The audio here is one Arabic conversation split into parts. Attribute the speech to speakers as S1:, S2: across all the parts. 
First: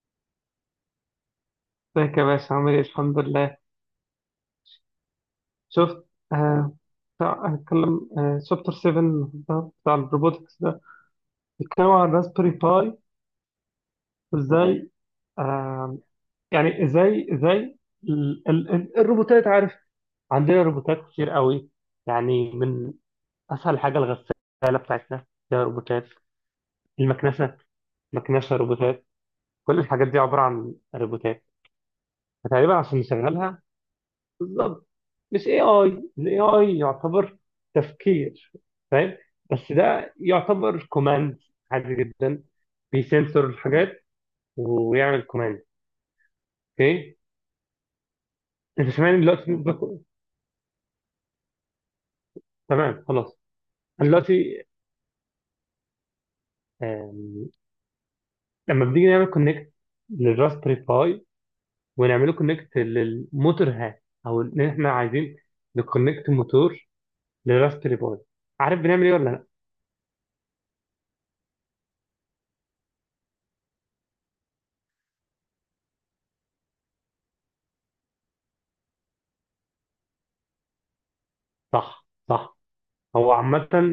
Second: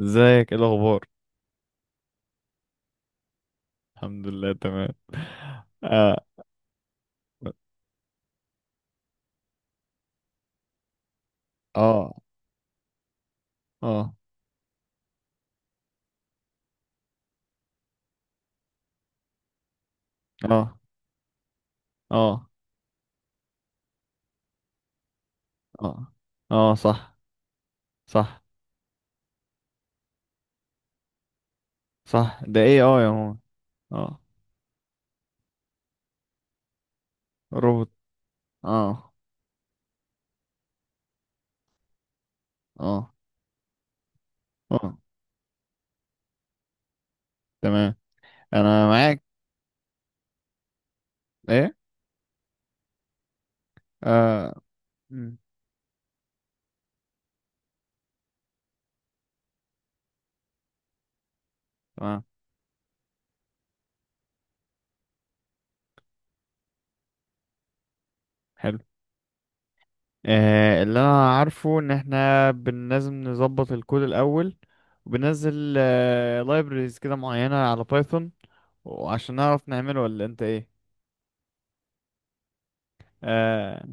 S1: ازيك؟ ايه الاخبار؟
S2: ازيك يا باشا، عامل ايه؟ الحمد لله.
S1: الحمد لله، تمام.
S2: شفت؟
S1: اه.
S2: آه. بتاع اتكلم شابتر 7 ده بتاع الروبوتكس ده. بيتكلم عن
S1: اه.
S2: راسبيري باي
S1: اه.
S2: وازاي. آه يعني ازاي ال ال ال الروبوتات، عارف؟ عندنا
S1: اه.
S2: روبوتات كتير قوي.
S1: اه.
S2: يعني من اسهل حاجه الغساله بتاعتنا فيها روبوتات.
S1: اه. اه، صح.
S2: المكنسه،
S1: صح.
S2: مكنسه روبوتات. كل الحاجات دي عباره عن روبوتات.
S1: صح. ده
S2: فتقريبا
S1: ايه؟
S2: عشان
S1: اه يا ماما.
S2: نشغلها
S1: اه.
S2: بالظبط، مش اي اي. الاي اي يعتبر
S1: روبوت.
S2: تفكير،
S1: اه.
S2: فاهم؟ بس ده يعتبر كوماند عادي جدا.
S1: اه.
S2: بيسنسور الحاجات
S1: اه.
S2: ويعمل كوماند. اوكي.
S1: تمام، انا
S2: انت سامعني
S1: معاك.
S2: دلوقتي
S1: ايه؟
S2: تمام خلاص. انا
S1: اه.
S2: دلوقتي،
S1: مم.
S2: آم، لما بنيجي نعمل كونكت للراسبري باي،
S1: تمام،
S2: ونعمله كونكت للموتور هات، او ان احنا عايزين نكونكت موتور للراسبري باي.
S1: حلو.
S2: عارف بنعمل ايه ولا لا؟
S1: اللي انا عارفه ان احنا لازم نظبط الكود الاول، وبننزل libraries كده معينة على بايثون، وعشان نعرف نعمله، ولا انت ايه؟
S2: صح، صح. هو عامة
S1: آه،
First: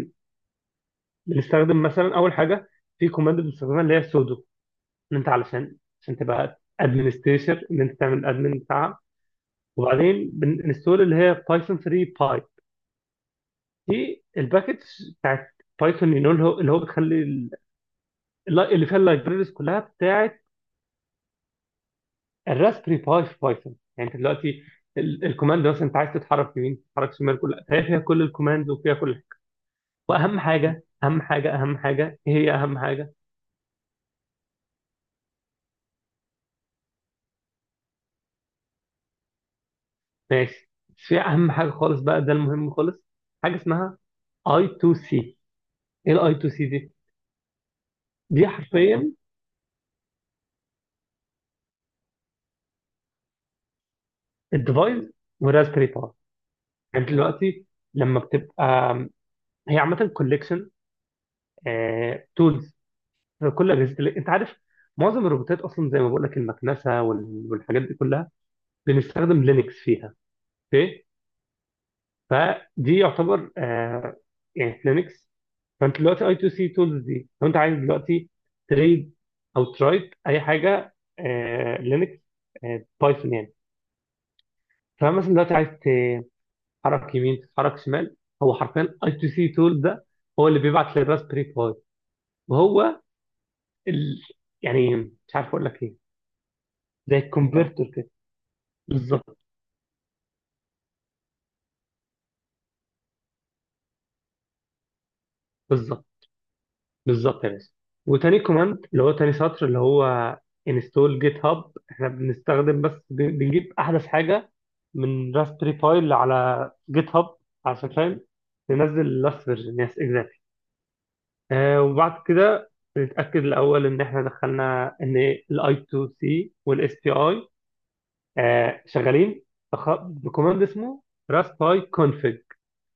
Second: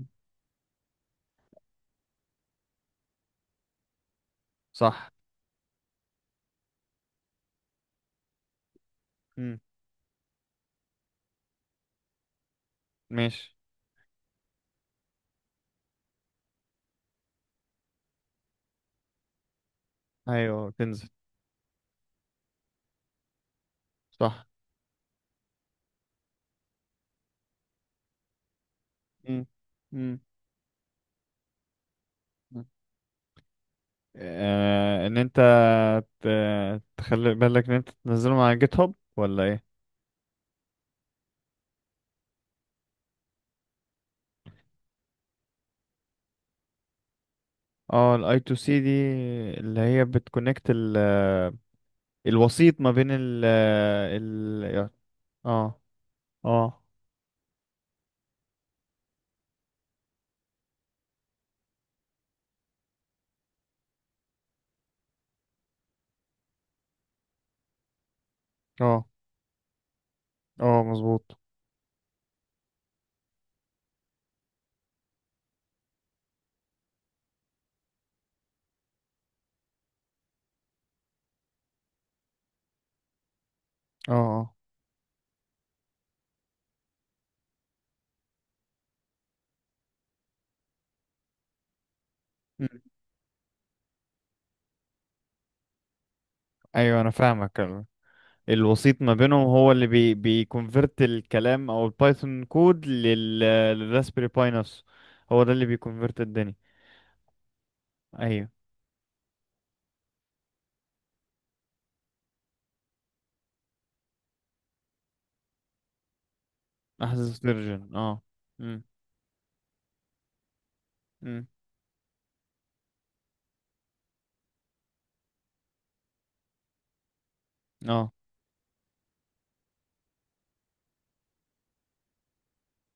S2: بنستخدم مثلا اول حاجه في كوماند بنستخدمها اللي هي سودو،
S1: صح.
S2: ان انت علشان تبقى ادمنستريتور، ان انت تعمل ادمن بتاعها.
S1: مم.
S2: وبعدين بنستول اللي هي بايثون 3 باي.
S1: ماشي.
S2: دي الباكج بتاعت بايثون، اللي هو بتخلي اللي فيها اللايبريز كلها بتاعت
S1: ايوه، تنزل.
S2: الراسبري باي في بايثون. يعني انت
S1: صح.
S2: دلوقتي الكوماند، مثلا انت عايز تتحرك يمين، تتحرك شمال، كلها، فهي فيها كل الكوماندز وفيها كل حاجه.
S1: مم. مم.
S2: واهم حاجه، اهم حاجه، اهم حاجه، ايه هي
S1: مم.
S2: اهم حاجه؟
S1: ان انت ت... تخلي بالك ان انت تنزله مع جيت هاب ولا ايه؟
S2: ماشي. بس في اهم حاجه خالص بقى، ده المهم خالص. حاجه اسمها اي 2 سي. ايه الاي 2 سي دي؟
S1: اه، الاي
S2: دي
S1: تو سي دي
S2: حرفيا
S1: اللي هي بتكونكت الوسيط ما بين ال
S2: الديفايس
S1: اه.
S2: والراسبيري باي.
S1: اه.
S2: يعني أنت دلوقتي لما بتبقى، هي عامه كوليكشن تولز. كل اجهزه انت عارف، معظم الروبوتات اصلا زي ما بقول لك، المكنسه والحاجات دي كلها
S1: اه.
S2: بنستخدم لينكس فيها.
S1: اه،
S2: اوكي.
S1: مظبوط.
S2: فدي يعتبر يعني لينكس. فانت دلوقتي اي تو سي تولز دي، لو انت عايز دلوقتي تريد او ترايت اي حاجه لينكس، بايثون يعني.
S1: اه. اه.
S2: فمثلا دلوقتي عايز تتحرك يمين، تتحرك شمال، هو حرفيا اي تو سي تول ده هو اللي بيبعت للراسبري باي.
S1: مم.
S2: وهو ال... يعني مش عارف اقول لك ايه،
S1: ايوه انا
S2: زي
S1: فاهمك.
S2: الكونفرتر كده.
S1: الوسيط ما
S2: بالظبط،
S1: بينهم هو اللي بيكونفرت الكلام او البايثون كود للراسبيري باي نفسه. هو ده اللي
S2: بالظبط،
S1: بيكونفرت الدنيا.
S2: بالظبط يا باشا. وتاني
S1: ايوه.
S2: كوماند اللي هو تاني سطر اللي هو انستول جيت هاب، احنا بنستخدم بس بنجيب احدث حاجه من راسبري باي على جيت هاب.
S1: احدث
S2: عشان
S1: فيرجن،
S2: فاهم،
S1: اه. امم
S2: ننزل لاست فيرجن، يس اكزاكتلي.
S1: امم
S2: وبعد كده نتاكد الاول ان احنا دخلنا ان الاي تو سي والاس بي اي
S1: اه،
S2: شغالين، بكوماند اسمه راست باي كونفج.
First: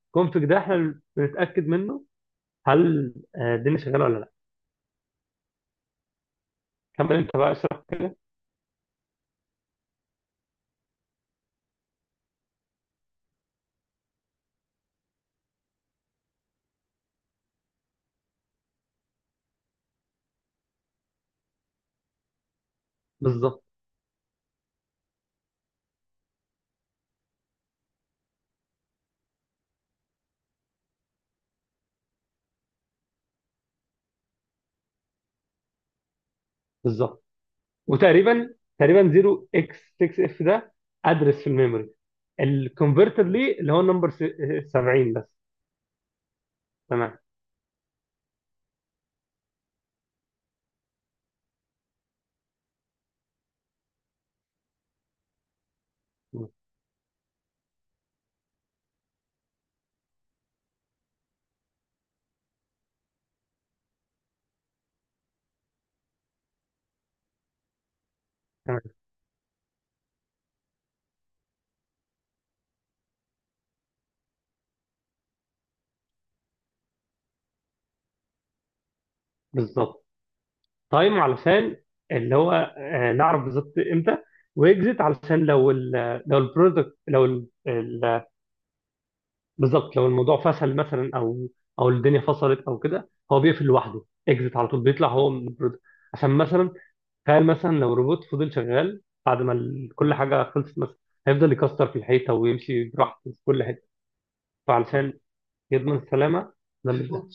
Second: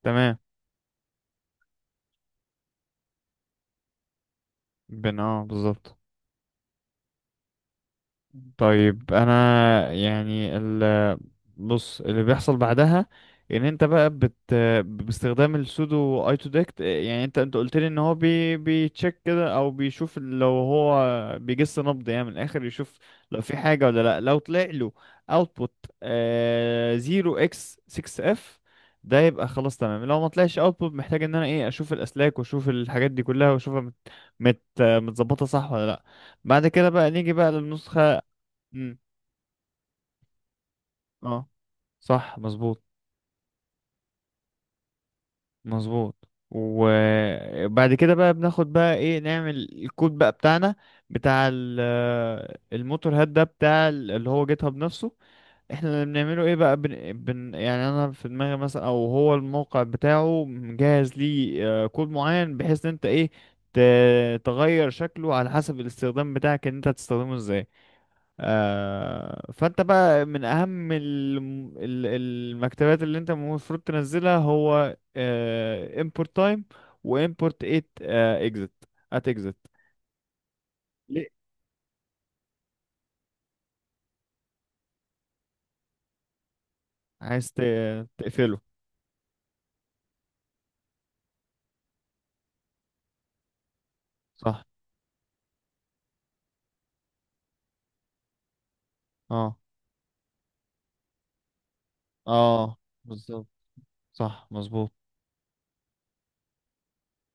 S1: تمام.
S2: كونفج ده احنا بنتاكد منه، هل الدنيا شغاله ولا لا.
S1: بن اه بالظبط.
S2: كمل انت بقى، اشرح كده.
S1: طيب انا يعني، بص اللي بيحصل بعدها، ان انت بقى باستخدام السودو اي تو ديكت، يعني انت قلت لي ان هو بيتشيك كده، او بيشوف لو هو بيجس نبض، يعني من الاخر يشوف لو في
S2: بالظبط،
S1: حاجه ولا لا. لو طلع له اوتبوت 0x6F، ده يبقى خلاص تمام. لو ما طلعش اوتبوت محتاج ان انا، ايه، اشوف الاسلاك واشوف الحاجات دي كلها واشوفها متظبطه صح ولا لا. بعد كده بقى
S2: بالظبط.
S1: نيجي بقى للنسخه.
S2: وتقريبا،
S1: مم.
S2: تقريبا 0 اكس 6 اف ده ادرس في
S1: اه،
S2: الميموري
S1: صح مظبوط.
S2: الكونفرتر ليه، اللي هو النمبر 70 بس.
S1: مظبوط.
S2: تمام،
S1: وبعد كده بقى بناخد بقى، ايه، نعمل الكود بقى بتاعنا بتاع الموتور هاد ده بتاع اللي هو جيت هاب نفسه. احنا اللي بنعمله ايه بقى، يعني انا في دماغي مثلا، او هو الموقع بتاعه مجهز ليه كود معين بحيث ان انت، ايه، ت... تغير شكله على حسب الاستخدام بتاعك ان انت هتستخدمه ازاي.
S2: تمام،
S1: فانت بقى من اهم المكتبات اللي انت المفروض تنزلها هو، import time و import at exit. at exit
S2: بالظبط. تايم
S1: ليه؟
S2: علشان، اللي هو نعرف بالظبط امتى. واكزيت علشان لو لو البرودكت، لو
S1: عايز تقفله.
S2: بالظبط، لو الموضوع فشل مثلا، او او الدنيا فصلت او كده، هو بيقفل لوحده. اكزيت
S1: صح.
S2: على طول بيطلع هو من البرودكت. عشان مثلا تخيل مثلا لو روبوت فضل شغال بعد ما
S1: اه.
S2: كل حاجة خلصت مثلا، هيفضل يكسر في الحيطة
S1: اه،
S2: ويمشي براحته في
S1: بالظبط.
S2: كل حتة.
S1: صح مظبوط.
S2: فعلشان يضمن السلامة، ده اللي بيحصل.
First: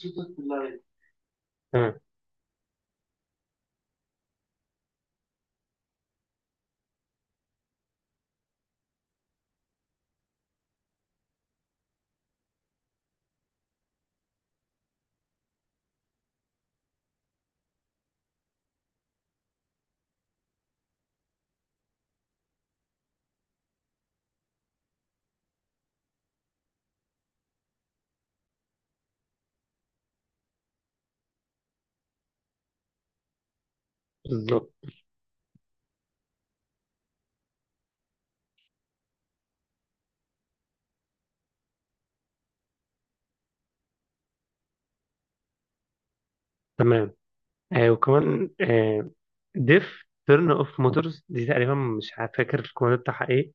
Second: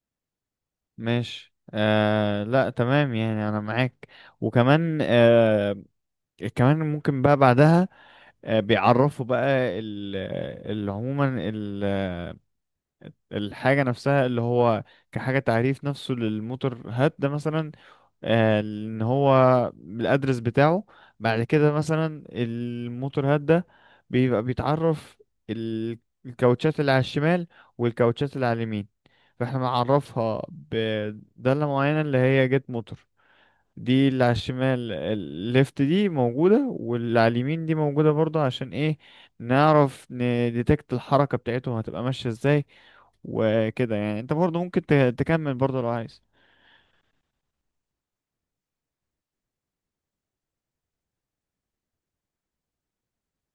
S1: ماشي، آه لا تمام، يعني انا معاك. وكمان كمان ممكن بقى بعدها بيعرفوا بقى ال- عموما الحاجة نفسها اللي هو كحاجة تعريف نفسه للموتور هات ده مثلا، ان هو الادرس بتاعه. بعد كده مثلا الموتور هاد ده بيبقى بيتعرف ال- الكاوتشات اللي على الشمال، والكاوتشات اللي على اليمين. فاحنا بنعرفها بدالة معينة اللي هي جيت موتور. دي اللي على
S2: بالظبط،
S1: الشمال الليفت دي موجودة، واللي على اليمين دي موجودة برضه، عشان ايه؟ نعرف نديتكت الحركة بتاعتهم هتبقى ماشية ازاي. وكده يعني انت برضه ممكن تكمل برضه لو عايز.
S2: تمام. وكمان، ديف تيرن اوف موتورز دي، تقريبا مش فاكر الكود بتاعها ايه،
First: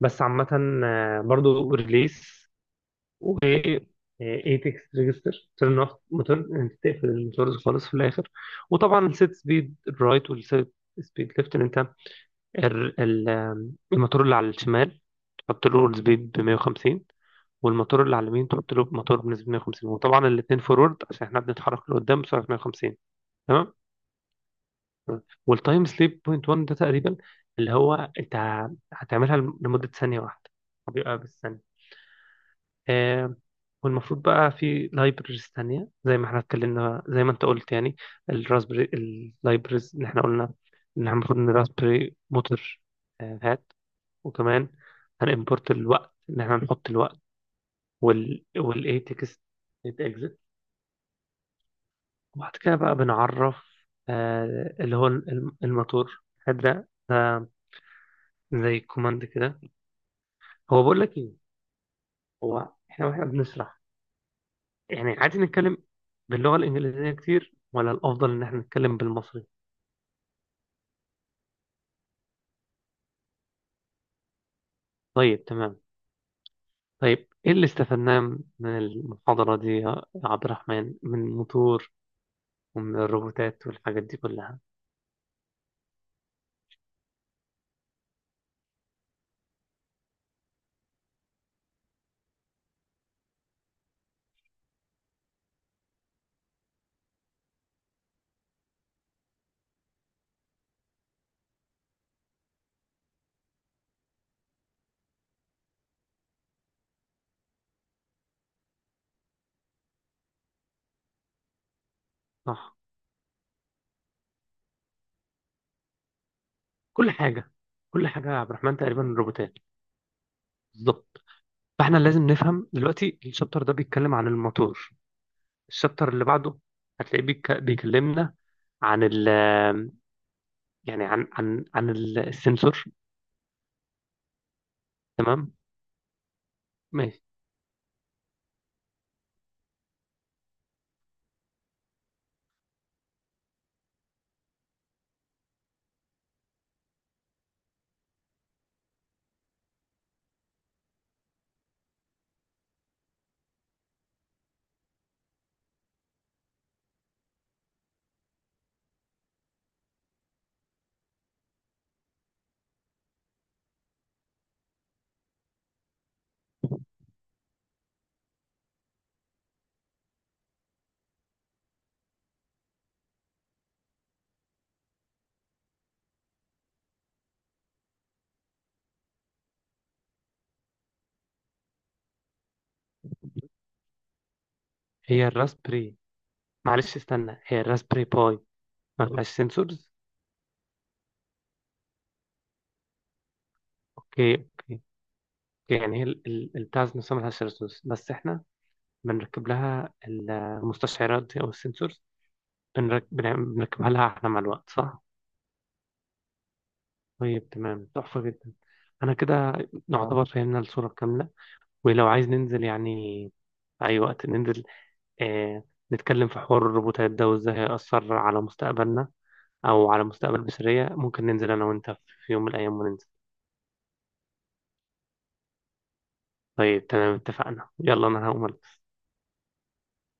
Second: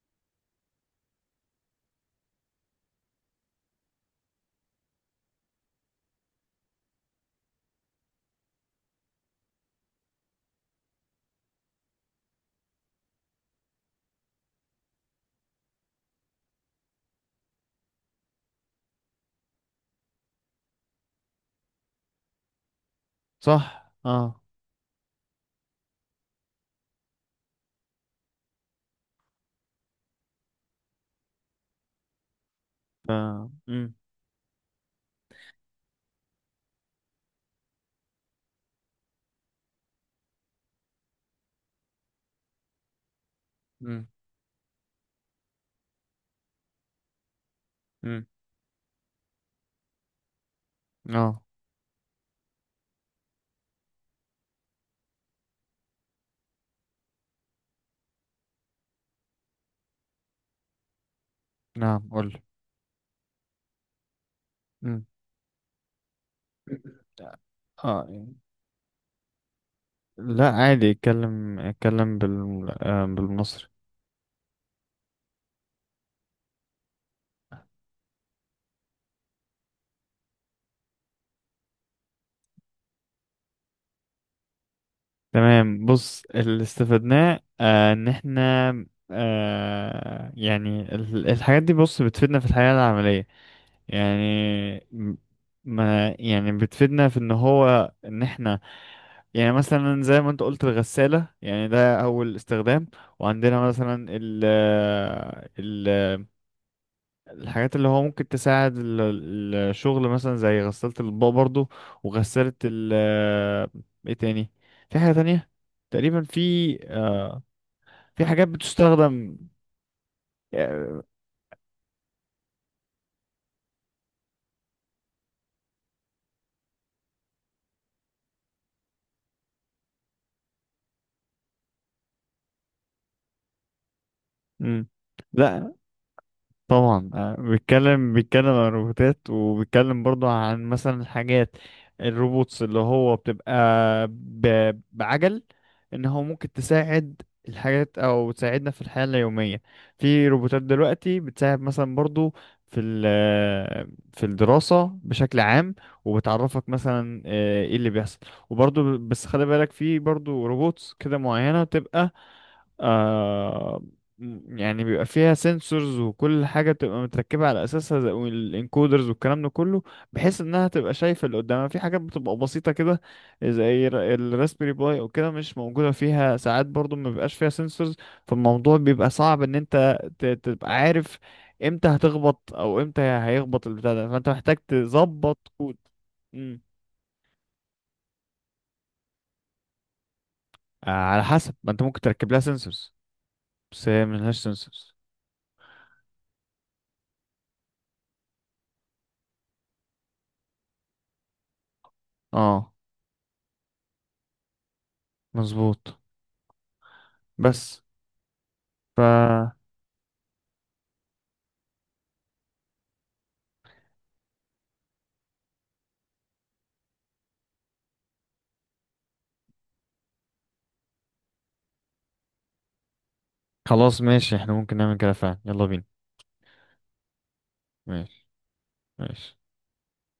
S2: بس عامة برضو ريليس و ايتكس ريجستر. تيرن اوف موتور، انت تقفل الموتورز خالص في الاخر. وطبعا سيت سبيد رايت والسيت سبيد ليفت، انت ال- ال- آم، الموتور اللي على الشمال تحط له اورد سبيد ب 150. والموتور اللي على اليمين تحط له موتور بنسبة 150. وطبعا الاثنين فورورد عشان احنا بنتحرك لقدام بسرعة 150. تمام.
S1: صح. اه.
S2: والتايم سليب بوينت 1 ده تقريبا، اللي هو انت هتعملها لمدة ثانية واحدة، بيبقى بالثانية.
S1: ف...
S2: آه. والمفروض بقى في لايبرز تانية زي ما احنا اتكلمنا، زي ما انت قلت يعني الراسبري اللايبرز اللي احنا قلنا ان احنا المفروض، ان راسبري موتور هات.
S1: مم.
S2: وكمان هنimport الوقت، ان احنا نحط الوقت،
S1: مم.
S2: والايه تكست، اكزت.
S1: اه،
S2: وبعد كده بقى بنعرف اللي هو الموتور هذا ده زي كوماند كده. هو بقول لك ايه؟
S1: نعم قول.
S2: هو احنا، واحنا بنشرح
S1: مم.
S2: يعني، عادي نتكلم باللغة الإنجليزية كتير، ولا
S1: اه،
S2: الأفضل إن احنا نتكلم بالمصري؟
S1: لا عادي اتكلم اتكلم بالمصري.
S2: طيب، تمام. طيب، إيه اللي استفدناه من المحاضرة دي يا عبد الرحمن، من الموتور ومن الروبوتات والحاجات دي كلها؟
S1: تمام. بص اللي استفدناه ان احنا، يعني الحاجات دي بص بتفيدنا في الحياة العملية، يعني م- ما يعني بتفيدنا في ان هو ان احنا، يعني مثلا زي ما انت قلت الغسالة، يعني ده اول استخدام. وعندنا مثلا ال الحاجات اللي هو ممكن تساعد الشغل مثلا زي غسالة الأطباق برضو، وغسالة
S2: صح.
S1: ال. ايه تاني؟ في حاجة تانية تقريبا في،
S2: كل
S1: آه،
S2: حاجة، كل
S1: في
S2: حاجة يا
S1: حاجات
S2: عبد الرحمن تقريبا
S1: بتستخدم،
S2: روبوتات.
S1: آه،
S2: بالظبط. فاحنا لازم نفهم دلوقتي الشابتر ده بيتكلم عن الموتور. الشابتر اللي بعده هتلاقيه بيكلمنا عن يعني عن السنسور.
S1: مم.
S2: تمام.
S1: لا طبعا،
S2: ماشي.
S1: بيتكلم بيتكلم عن الروبوتات، وبيتكلم برضو عن مثلا الحاجات الروبوتس اللي هو بتبقى بعجل، ان هو ممكن تساعد الحاجات او تساعدنا في الحياة اليومية. في روبوتات دلوقتي بتساعد مثلا برضو في في الدراسة بشكل عام، وبتعرفك مثلا ايه اللي بيحصل. وبرضو بس خلي بالك في برضو روبوتس كده معينة تبقى آه، يعني بيبقى فيها سنسورز، وكل حاجة بتبقى متركبة على أساسها زي الانكودرز والكلام ده كله بحيث إنها تبقى شايفة اللي قدامها. في حاجات بتبقى بسيطة كده زي الراسبيري باي أو كده مش موجودة فيها. ساعات برضو ما بيبقاش فيها سنسورز، فالموضوع بيبقى صعب إن أنت تبقى عارف إمتى هتخبط أو إمتى هيخبط البتاع ده، فأنت محتاج
S2: هي
S1: تظبط كود.
S2: الراسبري،
S1: مم.
S2: معلش استنى، هي الراسبري باي ما فيهاش سنسورز؟
S1: آه، على حسب ما أنت ممكن تركب لها سنسورز، بس هي
S2: اوكي،
S1: ملهاش
S2: اوكي، أوكي.
S1: سنسورز.
S2: يعني هي البتاع ذات نفسها ما فيهاش سنسورز، بس احنا بنركب لها المستشعرات دي او السنسورز.
S1: اه،
S2: بنركبها لها احنا مع الوقت، صح؟
S1: مظبوط.
S2: طيب
S1: بس،
S2: تمام، تحفة جدا. أنا كده
S1: ف،
S2: اه نعتبر فهمنا الصورة الكاملة. ولو عايز ننزل، يعني في أي وقت ننزل، آه نتكلم في حوار الروبوتات ده وإزاي هيأثر على مستقبلنا أو على مستقبل بشرية، ممكن ننزل أنا وأنت في يوم من الأيام وننزل.
S1: خلاص ماشي احنا ممكن نعمل كده فعلا، يلا بينا.
S2: طيب تمام، اتفقنا. يلا
S1: ماشي.
S2: أنا هقوم.
S1: ماشي.